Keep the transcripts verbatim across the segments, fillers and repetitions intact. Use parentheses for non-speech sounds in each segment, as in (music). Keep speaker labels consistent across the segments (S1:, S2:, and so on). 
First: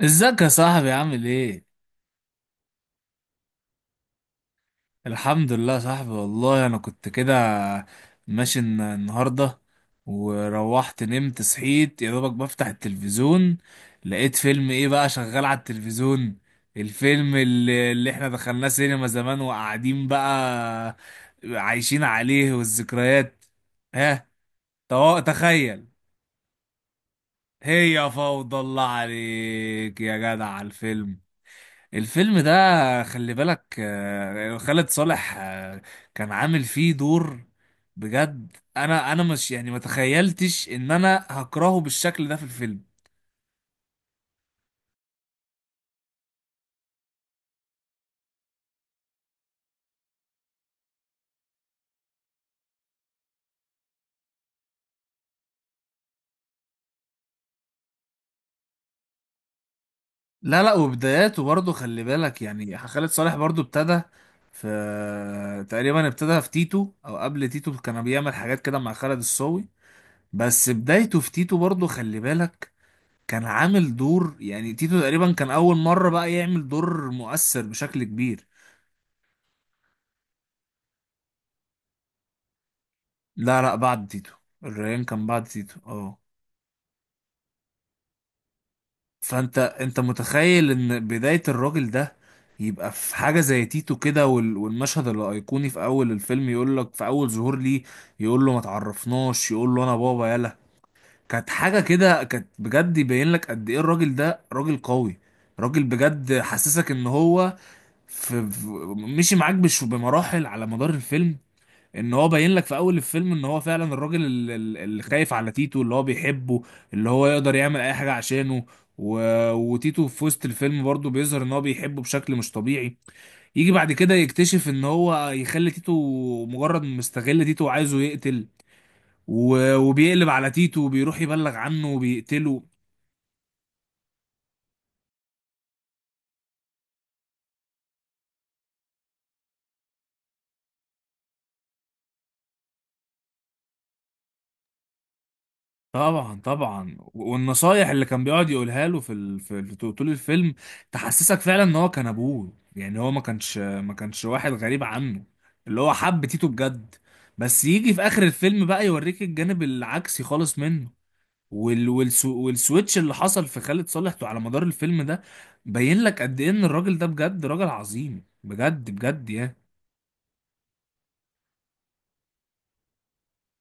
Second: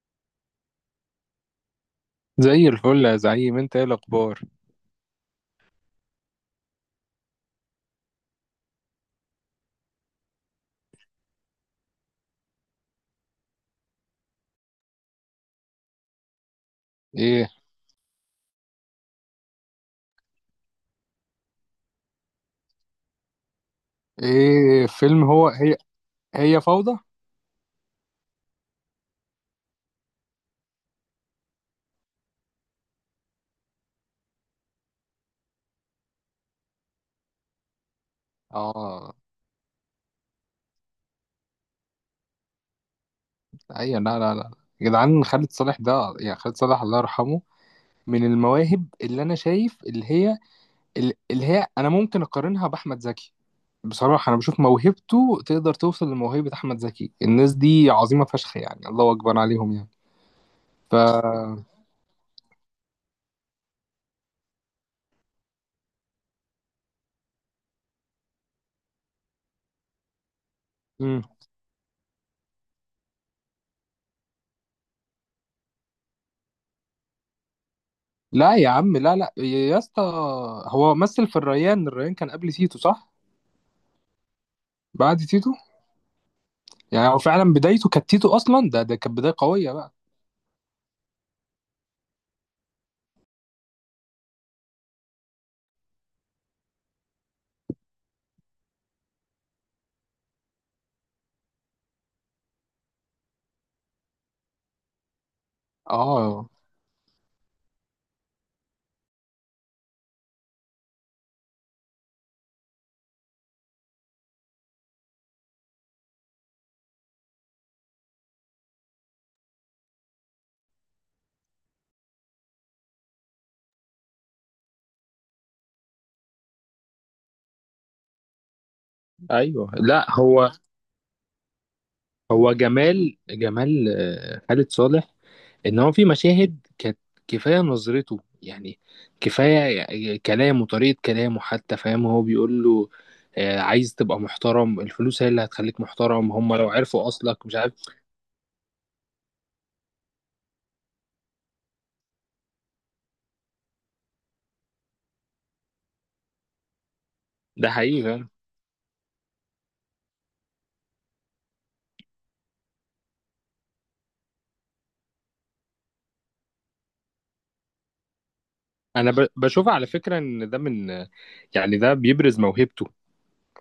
S1: ازيك يا صاحبي عامل ايه؟
S2: زي الفل يا زعيم، انت ايه الاخبار؟
S1: الحمد لله يا صاحبي، والله انا كنت كده ماشي الن- النهارده. وروحت نمت صحيت يا دوبك بفتح التلفزيون، لقيت فيلم ايه بقى شغال على التلفزيون، الفيلم
S2: ايه؟
S1: اللي, اللي احنا دخلناه سينما زمان وقاعدين بقى عايشين عليه والذكريات. ها،
S2: ايه
S1: تو-
S2: فيلم هو هي؟
S1: تخيل.
S2: هي فوضى.
S1: هي فوضى، الله عليك يا جدع على الفيلم الفيلم ده، خلي بالك، آه، خالد صالح، آه، كان عامل فيه دور. بجد انا
S2: اه،
S1: انا مش يعني ما تخيلتش ان انا هكرهه بالشكل ده في الفيلم.
S2: ايوه، لا لا لا، يا جدعان خالد صالح ده. يعني خالد صالح الله يرحمه من المواهب، اللي انا شايف اللي هي اللي هي انا ممكن اقارنها باحمد زكي. بصراحه انا بشوف موهبته تقدر توصل لموهبه احمد زكي. الناس دي عظيمه فشخ يعني، الله اكبر عليهم يعني.
S1: لا لا،
S2: ف
S1: وبداياته برضه خلي بالك، يعني خالد صالح برضه ابتدى في تقريبا، ابتدى في تيتو او قبل تيتو كان بيعمل حاجات كده مع خالد الصاوي. بس بدايته
S2: مم.
S1: في تيتو برضه خلي بالك، كان عامل دور، يعني تيتو تقريبا كان اول مرة بقى يعمل دور مؤثر بشكل كبير.
S2: لا يا عم، لا لا يا اسطى، هو مثل في الريان الريان كان قبل تيتو، صح؟
S1: لا لا بعد تيتو، الريان
S2: بعد
S1: كان بعد
S2: تيتو.
S1: تيتو، اه.
S2: يعني هو فعلا بدايته كانت تيتو اصلا. ده ده كانت بدايه
S1: فانت
S2: قويه بقى.
S1: انت متخيل ان بداية الراجل ده يبقى في حاجة زي تيتو كده، وال- والمشهد الأيقوني في أول الفيلم يقول لك في أول ظهور ليه يقول له ما تعرفناش، يقول له أنا بابا، يلا. كانت حاجة كده، كانت بجد يبين لك قد إيه الراجل ده راجل قوي، راجل بجد
S2: اه،
S1: حسسك إن هو في في- مشي معاك بش بمراحل على مدار الفيلم. ان هو باين لك في اول الفيلم ان هو فعلا الراجل ال- ال- اللي خايف على تيتو، اللي هو بيحبه، اللي هو يقدر يعمل اي حاجة عشانه. و... وتيتو في وسط الفيلم برضه بيظهر ان هو بيحبه بشكل مش طبيعي. يجي بعد كده يكتشف ان هو يخلي تيتو، مجرد مستغل تيتو وعايزه يقتل.
S2: ايوه،
S1: و...
S2: لا،
S1: وبيقلب
S2: هو
S1: على تيتو وبيروح يبلغ عنه
S2: هو
S1: وبيقتله.
S2: جمال جمال، آه، خالد صالح، ان هو في مشاهد كانت، كفايه نظرته يعني، كفايه كلامه، طريقه كلامه حتى. فاهم؟ هو بيقول له آه، عايز تبقى محترم، الفلوس هي اللي هتخليك محترم،
S1: طبعا
S2: هم لو
S1: طبعا،
S2: عرفوا اصلك مش عارف.
S1: والنصايح اللي كان بيقعد يقولها له في ال... في في- طول الفيلم، تحسسك فعلا ان هو كان ابوه، يعني هو ما كانش ما كانش واحد غريب عنه، اللي هو حب تيتو بجد. بس
S2: ده
S1: يجي في
S2: حقيقي،
S1: اخر
S2: فاهم.
S1: الفيلم بقى يوريك الجانب العكسي خالص منه. وال... والسو... والسويتش اللي حصل في خالد صالح على مدار الفيلم ده بين لك قد ايه ان الراجل ده بجد راجل عظيم، بجد
S2: انا ب-
S1: بجد يعني.
S2: بشوف على فكره ان ده من، يعني ده بيبرز موهبته،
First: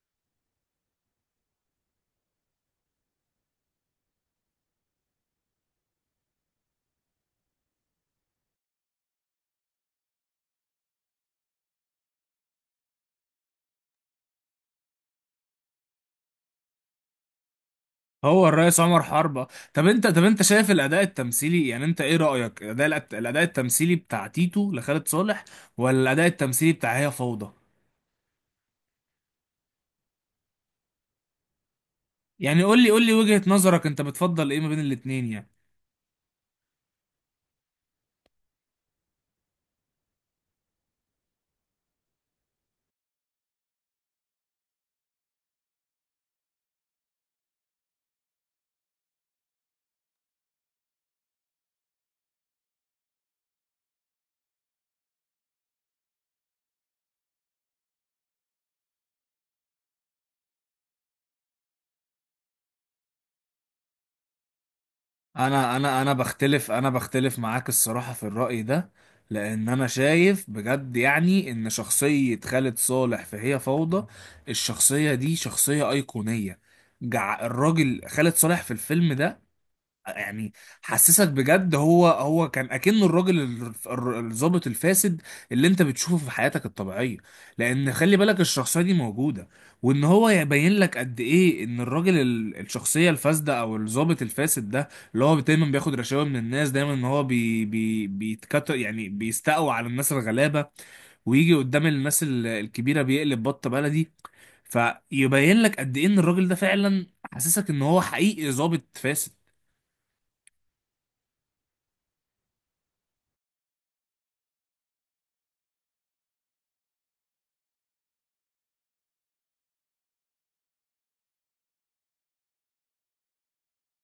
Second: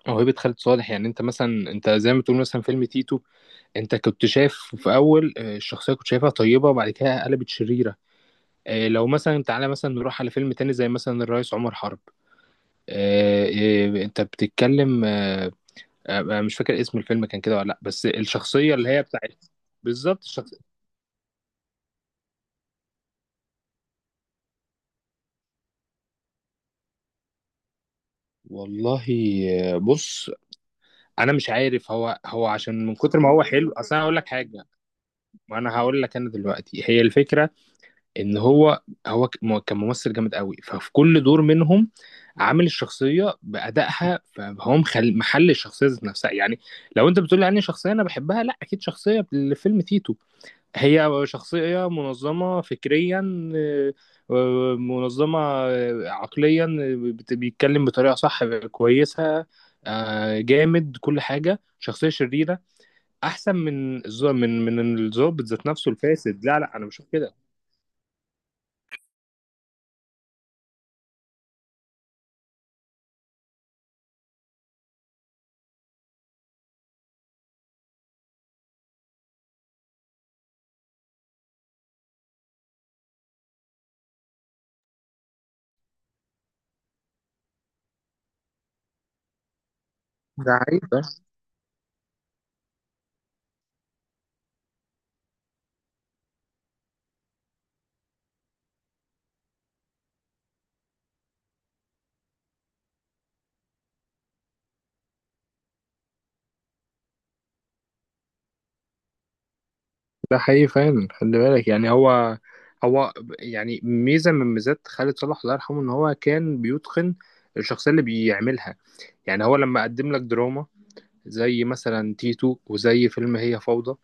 S2: موهبه خالد صالح. يعني انت مثلا، انت زي ما تقول مثلا فيلم تيتو، انت كنت شايف في اول، آه، الشخصيه كنت شايفها طيبه، وبعد كده قلبت شريره. آه، لو مثلا تعالى مثلا نروح على فيلم تاني زي مثلا الرئيس عمر حرب. آه، آه، انت بتتكلم. آه، آه، أنا مش فاكر اسم الفيلم كان كده ولا لا، بس
S1: هو
S2: الشخصيه
S1: الرئيس
S2: اللي هي
S1: عمر
S2: بتاعت،
S1: حربة؟ طب انت طب
S2: بالظبط
S1: انت
S2: الشخص.
S1: شايف الاداء التمثيلي، يعني انت ايه رأيك؟ الاداء الاداء التمثيلي بتاع تيتو لخالد صالح، ولا الاداء التمثيلي بتاع هي فوضى؟
S2: والله آه، بص، انا مش عارف، هو هو
S1: يعني قول
S2: عشان
S1: لي
S2: من
S1: قول لي
S2: كتر ما
S1: وجهة
S2: هو حلو.
S1: نظرك،
S2: اصل
S1: انت
S2: انا هقول لك
S1: بتفضل ايه
S2: حاجه،
S1: ما بين الاتنين يعني؟
S2: ما انا هقول لك، انا دلوقتي هي الفكره ان هو، هو ك- م- كان ممثل جامد قوي. ففي كل دور منهم عامل الشخصيه بادائها، فهو مخل... محل الشخصيه ذات نفسها يعني. لو انت بتقول لي عني شخصيه انا بحبها، لا، اكيد شخصيه الفيلم تيتو، هي شخصيه منظمه فكريا، آه، آه، منظمه آه، عقليا، آه، بت- بيتكلم بطريقه صح، كويسه، آه، جامد كل حاجه. شخصيه شريره احسن من الز- من من الظابط ذات
S1: انا
S2: نفسه
S1: انا انا
S2: الفاسد. لا
S1: بختلف
S2: لا، انا
S1: انا
S2: بشوف كده.
S1: بختلف معاك الصراحة في الرأي ده. لان انا شايف بجد يعني ان شخصية خالد صالح في هي فوضى، الشخصية دي شخصية ايقونية. جع الراجل خالد صالح في الفيلم ده يعني حسسك بجد هو هو كان اكنه الراجل ال- الر- الضابط الفاسد اللي انت بتشوفه في حياتك الطبيعيه. لان خلي بالك الشخصيه دي موجوده، وان هو
S2: ده
S1: يبين لك
S2: حقيقي.
S1: قد ايه ان الراجل ال- الشخصيه الفاسده او الضابط الفاسد ده، اللي هو دايما بياخد رشاوى من الناس، دايما ان هو بي بي بيتكتر يعني، بيستقوى على الناس الغلابه، ويجي قدام الناس ال- الكبيره بيقلب بطه بلدي. فيبين لك قد ايه ان الراجل ده فعلا حاسسك ان هو حقيقي ضابط فاسد.
S2: ده حقيقي فعلا. خلي بالك يعني، هو هو يعني ميزة من ميزات خالد صالح الله يرحمه، ان هو كان بيتقن الشخصية اللي بيعملها. يعني هو لما قدم لك دراما زي مثلا تيتو، وزي فيلم هي فوضى،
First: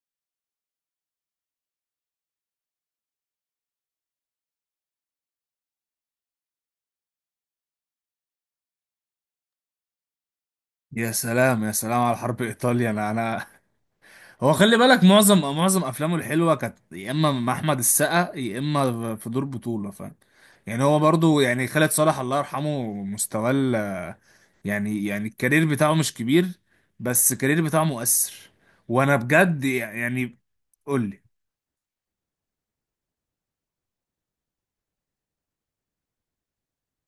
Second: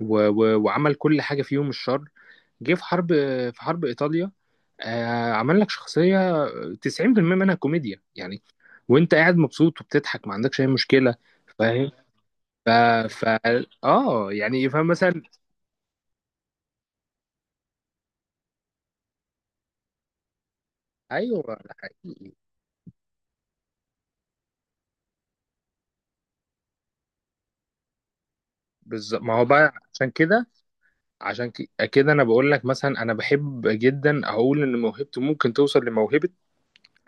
S2: و و وعمل كل حاجة فيهم الشر. جه في حرب في حرب إيطاليا، آه عمل لك شخصية تسعين في المية منها كوميديا يعني. وانت قاعد مبسوط وبتضحك ما عندكش اي
S1: يا
S2: مشكلة.
S1: سلام يا
S2: فاهم.
S1: سلام على حرب
S2: ف
S1: ايطاليا، انا
S2: ف
S1: انا
S2: اه،
S1: هو
S2: يعني
S1: خلي
S2: فاهم
S1: بالك
S2: مثلا.
S1: معظم معظم افلامه الحلوه كانت يا اما مع احمد السقا، يا اما في دور بطوله، فاهم؟ يعني هو برضو
S2: ايوه
S1: يعني
S2: ده
S1: خالد صالح
S2: حقيقي.
S1: الله يرحمه، مستواه ال- يعني يعني الكارير بتاعه مش كبير، بس الكارير بتاعه مؤثر. وانا
S2: بالظبط، ما هو
S1: بجد
S2: بقى عشان
S1: يعني،
S2: كده.
S1: قول لي.
S2: عشان ك- كده انا بقول لك، مثلا انا بحب جدا اقول ان موهبته ممكن توصل لموهبه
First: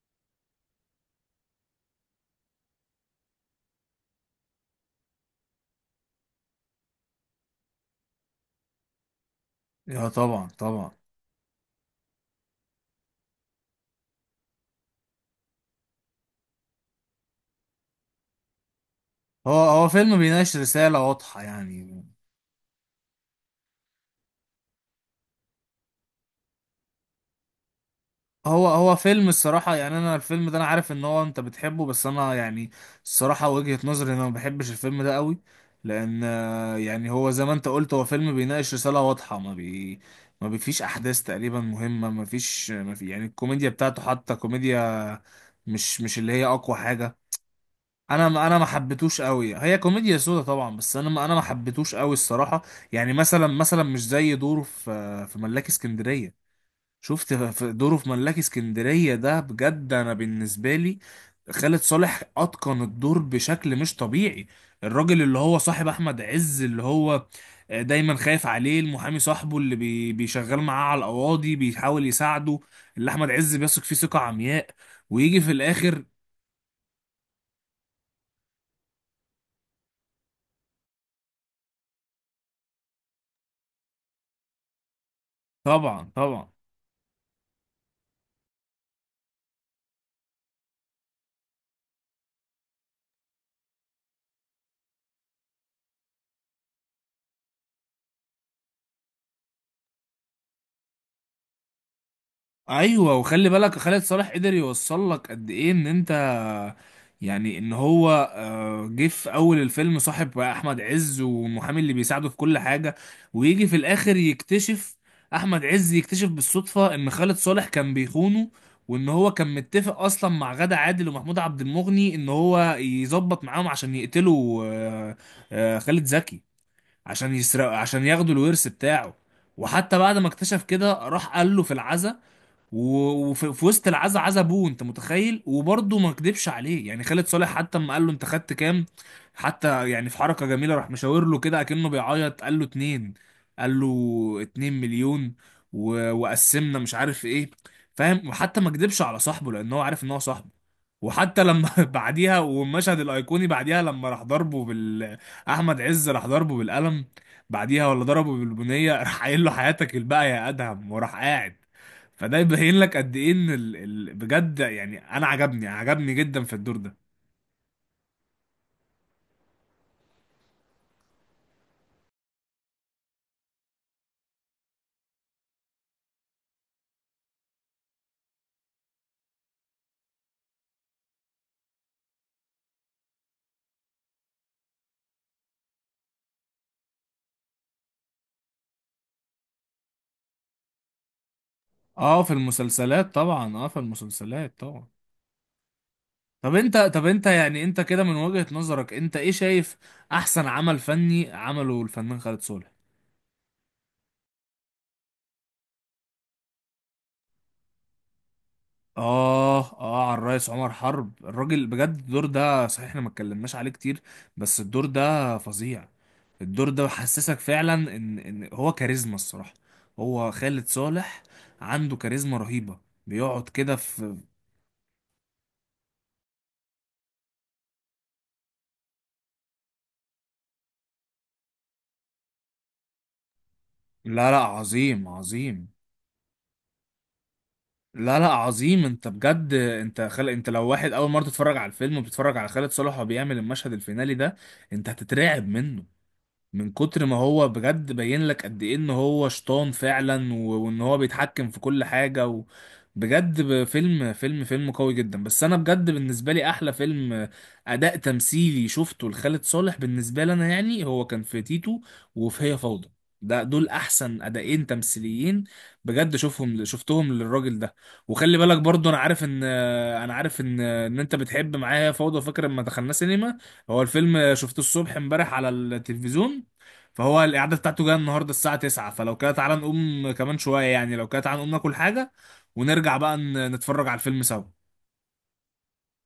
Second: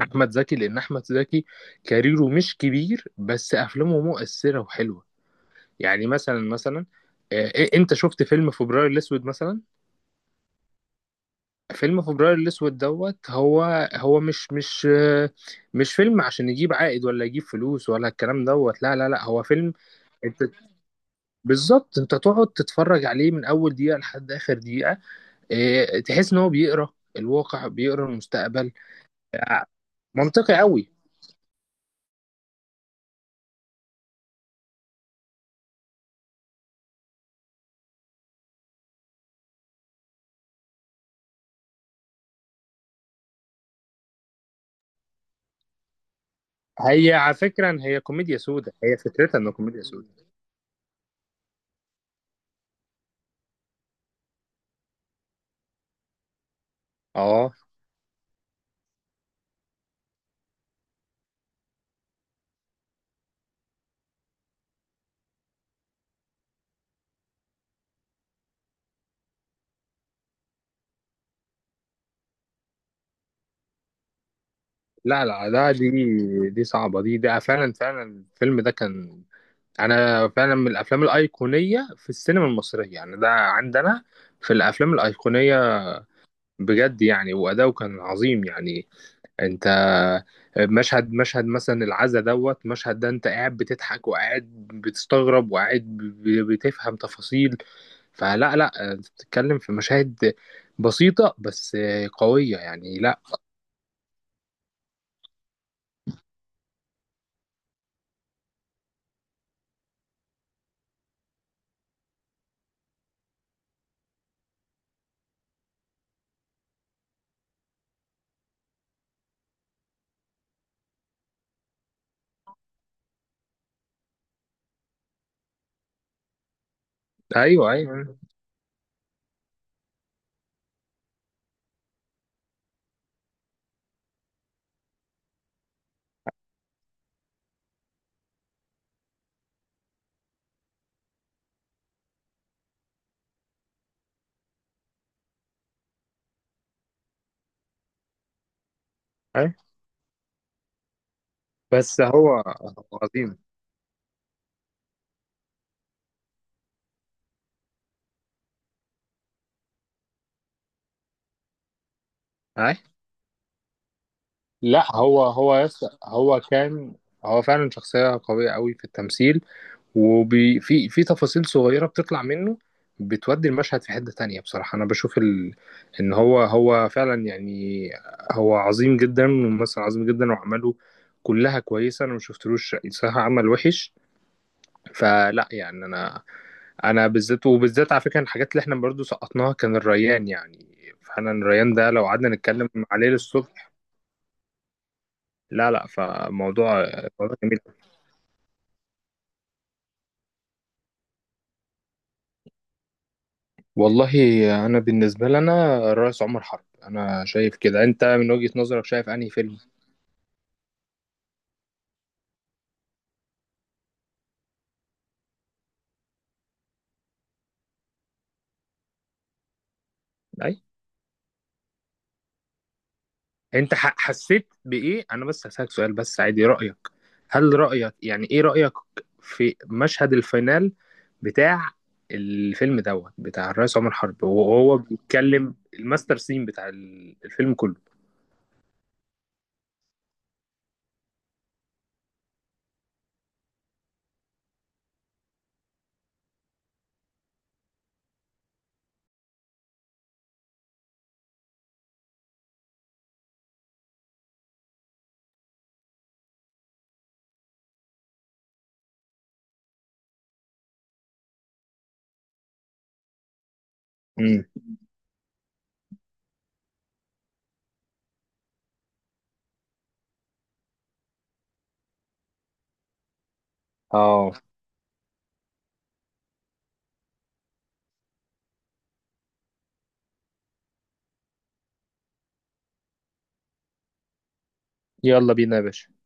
S2: احمد زكي، لان احمد زكي كاريره مش كبير بس افلامه مؤثره وحلوه. يعني مثلا، مثلا آه، إيه- انت شفت فيلم فبراير الاسود مثلا؟
S1: يا طبعا طبعا.
S2: فيلم فبراير الاسود دوت، هو هو مش مش آه، مش فيلم عشان يجيب عائد ولا يجيب فلوس ولا الكلام دوت. لا لا لا، هو
S1: هو
S2: فيلم،
S1: هو فيلم
S2: انت
S1: بيناقش رساله واضحه
S2: بالظبط
S1: يعني.
S2: انت تقعد تتفرج عليه من اول دقيقه لحد اخر دقيقه. إيه، تحس ان هو بيقرا الواقع، بيقرا
S1: هو
S2: المستقبل.
S1: هو فيلم
S2: آه،
S1: الصراحة يعني، أنا الفيلم ده
S2: منطقي
S1: أنا عارف
S2: قوي.
S1: إن هو أنت بتحبه، بس أنا يعني الصراحة وجهة نظري إن أنا ما بحبش الفيلم ده قوي. لأن آه، يعني هو زي ما أنت قلت هو فيلم بيناقش رسالة واضحة، ما بي ما بيفيش أحداث تقريبا مهمة، ما فيش ما في يعني الكوميديا بتاعته حتى كوميديا مش مش اللي هي أقوى
S2: هي
S1: حاجة.
S2: على فكره هي
S1: أنا
S2: كوميديا
S1: ما أنا ما
S2: سودا، هي
S1: حبيتوش
S2: فكرتها انه
S1: قوي. هي
S2: كوميديا
S1: كوميديا
S2: سودا.
S1: سودا طبعا، بس أنا ما أنا ما حبيتوش قوي الصراحة. يعني مثلا مثلا مش زي دوره في في ملاك اسكندرية. شفت
S2: اه،
S1: في دوره في ملاك اسكندرية ده، بجد انا بالنسبة لي خالد صالح اتقن الدور بشكل مش طبيعي. الراجل اللي هو صاحب احمد عز، اللي هو دايما خايف عليه، المحامي صاحبه اللي بي- بيشغل معاه على القواضي، بيحاول يساعده، اللي احمد عز بيثق فيه ثقة عمياء.
S2: لا
S1: ويجي
S2: لا
S1: في
S2: لا، دي
S1: الاخر.
S2: دي صعبه، دي، ده فعلا فعلا. الفيلم ده كان، انا فعلا من الافلام الايقونيه في السينما المصريه يعني، ده عندنا في الافلام الايقونيه.
S1: طبعا طبعا،
S2: بجد يعني واداؤه كان عظيم يعني. انت، مشهد مشهد مثلا العزا دوت، مشهد ده انت قاعد بتضحك، وقاعد بتستغرب، وقاعد ب- بتفهم تفاصيل. فلا لا، انت بتتكلم في مشاهد بسيطة، بس قوية يعني،
S1: ايوه.
S2: لا.
S1: وخلي بالك خالد صالح قدر يوصل لك قد ايه ان انت، يعني ان هو آه، جه في اول الفيلم صاحب بقى احمد عز والمحامي اللي بيساعده في كل حاجه. ويجي في الاخر يكتشف احمد عز، يكتشف بالصدفه ان خالد صالح كان بيخونه، وان هو كان متفق اصلا مع غادة عادل ومحمود عبد المغني ان هو يظبط معاهم عشان يقتلوا، آه، آه، خالد زكي، عشان
S2: ايوه
S1: يسرقوا، عشان
S2: ايوه
S1: ياخدوا الورث بتاعه. وحتى بعد ما اكتشف كده راح قال له في العزا، و- وفي في وسط العزا، عزا ابوه، انت متخيل، وبرضه ما كدبش عليه يعني. خالد صالح حتى اما قال له انت خدت كام، حتى يعني في حركة جميلة راح مشاور له كده اكنه بيعيط، قال له اتنين قال له اتنين مليون، و... وقسمنا مش عارف ايه، فاهم. وحتى ما كدبش على صاحبه
S2: ايوه،
S1: لان هو عارف ان هو صاحبه. وحتى لما (laughs)
S2: بس هو
S1: بعديها
S2: هو
S1: والمشهد
S2: عظيم.
S1: الايقوني بعديها، لما راح ضربه بال احمد عز راح ضربه بالقلم بعديها، ولا ضربه بالبنيه، (laughs) راح قايل له حياتك الباقيه يا ادهم، وراح قاعد. فده
S2: اي،
S1: يبين لك قد ايه ان ال... ال... بجد
S2: لا
S1: يعني
S2: هو
S1: انا
S2: هو
S1: عجبني
S2: يس،
S1: عجبني
S2: هو
S1: جدا في الدور
S2: كان
S1: ده.
S2: هو فعلا شخصية قوية قوي في التمثيل. وفي في في تفاصيل صغيرة بتطلع منه، بتودي المشهد في حتة تانية. بصراحة أنا بشوف ال... إن هو هو فعلا يعني، هو عظيم جدا، ممثل عظيم جدا. وأعماله كلها كويسة. أنا مشفتلوش صراحة عمل وحش. فلا يعني أنا، أنا بالذات، وبالذات على فكرة، الحاجات اللي إحنا برضو سقطناها كان الريان يعني، فعلا. الريان ده لو
S1: اه
S2: قعدنا
S1: في
S2: نتكلم عليه
S1: المسلسلات طبعا، اه
S2: للصبح.
S1: في المسلسلات طبعا.
S2: لا لا،
S1: طب
S2: فموضوع،
S1: انت طب انت
S2: موضوع جميل.
S1: يعني انت كده من وجهة نظرك انت ايه شايف احسن عمل فني عمله الفنان خالد صالح؟
S2: والله انا بالنسبه لنا الرئيس عمر حرب، انا شايف كده. انت من وجهه نظرك شايف انهي فيلم؟
S1: آه آه على الرئيس عمر حرب، الراجل بجد، الدور ده صحيح احنا ما اتكلمناش عليه كتير، بس الدور ده فظيع. الدور ده حسسك فعلا إن إن هو كاريزما الصراحة. هو
S2: اي،
S1: خالد صالح عنده كاريزما رهيبة، بيقعد
S2: انت
S1: كده
S2: ح-
S1: في.
S2: حسيت بايه؟ انا بس هسالك سؤال، بس عادي رايك، هل رايك يعني، ايه رايك في مشهد الفينال بتاع الفيلم دوت، بتاع الرئيس عمر حرب
S1: لا لا
S2: وهو
S1: عظيم
S2: بيتكلم
S1: عظيم،
S2: الماستر سين بتاع ال- الفيلم كله؟
S1: لا لا عظيم. انت بجد، انت خل... انت لو واحد اول مره تتفرج على الفيلم وبتتفرج على خالد صالح وهو بيعمل المشهد الفينالي ده، انت هتترعب منه من كتر ما هو، بجد باين لك قد ايه ان هو شيطان فعلا، و- وان هو بيتحكم في كل حاجة. و... بجد، ب- فيلم فيلم فيلم قوي جدا. بس انا بجد بالنسبة لي احلى فيلم اداء تمثيلي شفته لخالد صالح بالنسبة لي انا، يعني هو كان في تيتو وفي هي فوضى، ده دول احسن
S2: امم.
S1: اداءين تمثيليين بجد. شوفهم شفتهم للراجل ده. وخلي بالك برضو انا عارف ان انا عارف ان ان انت بتحب معايا هي فوضى، فاكر لما دخلنا سينما. هو
S2: اه،
S1: الفيلم شفته الصبح امبارح على التلفزيون، فهو الإعادة بتاعته جاية النهاردة الساعة تسعة، فلو كده تعالى نقوم كمان شوية يعني. لو كده تعالى نقوم ناكل حاجة، ونرجع بقى ن- نتفرج على الفيلم سوا.
S2: يلا بينا يا باشا.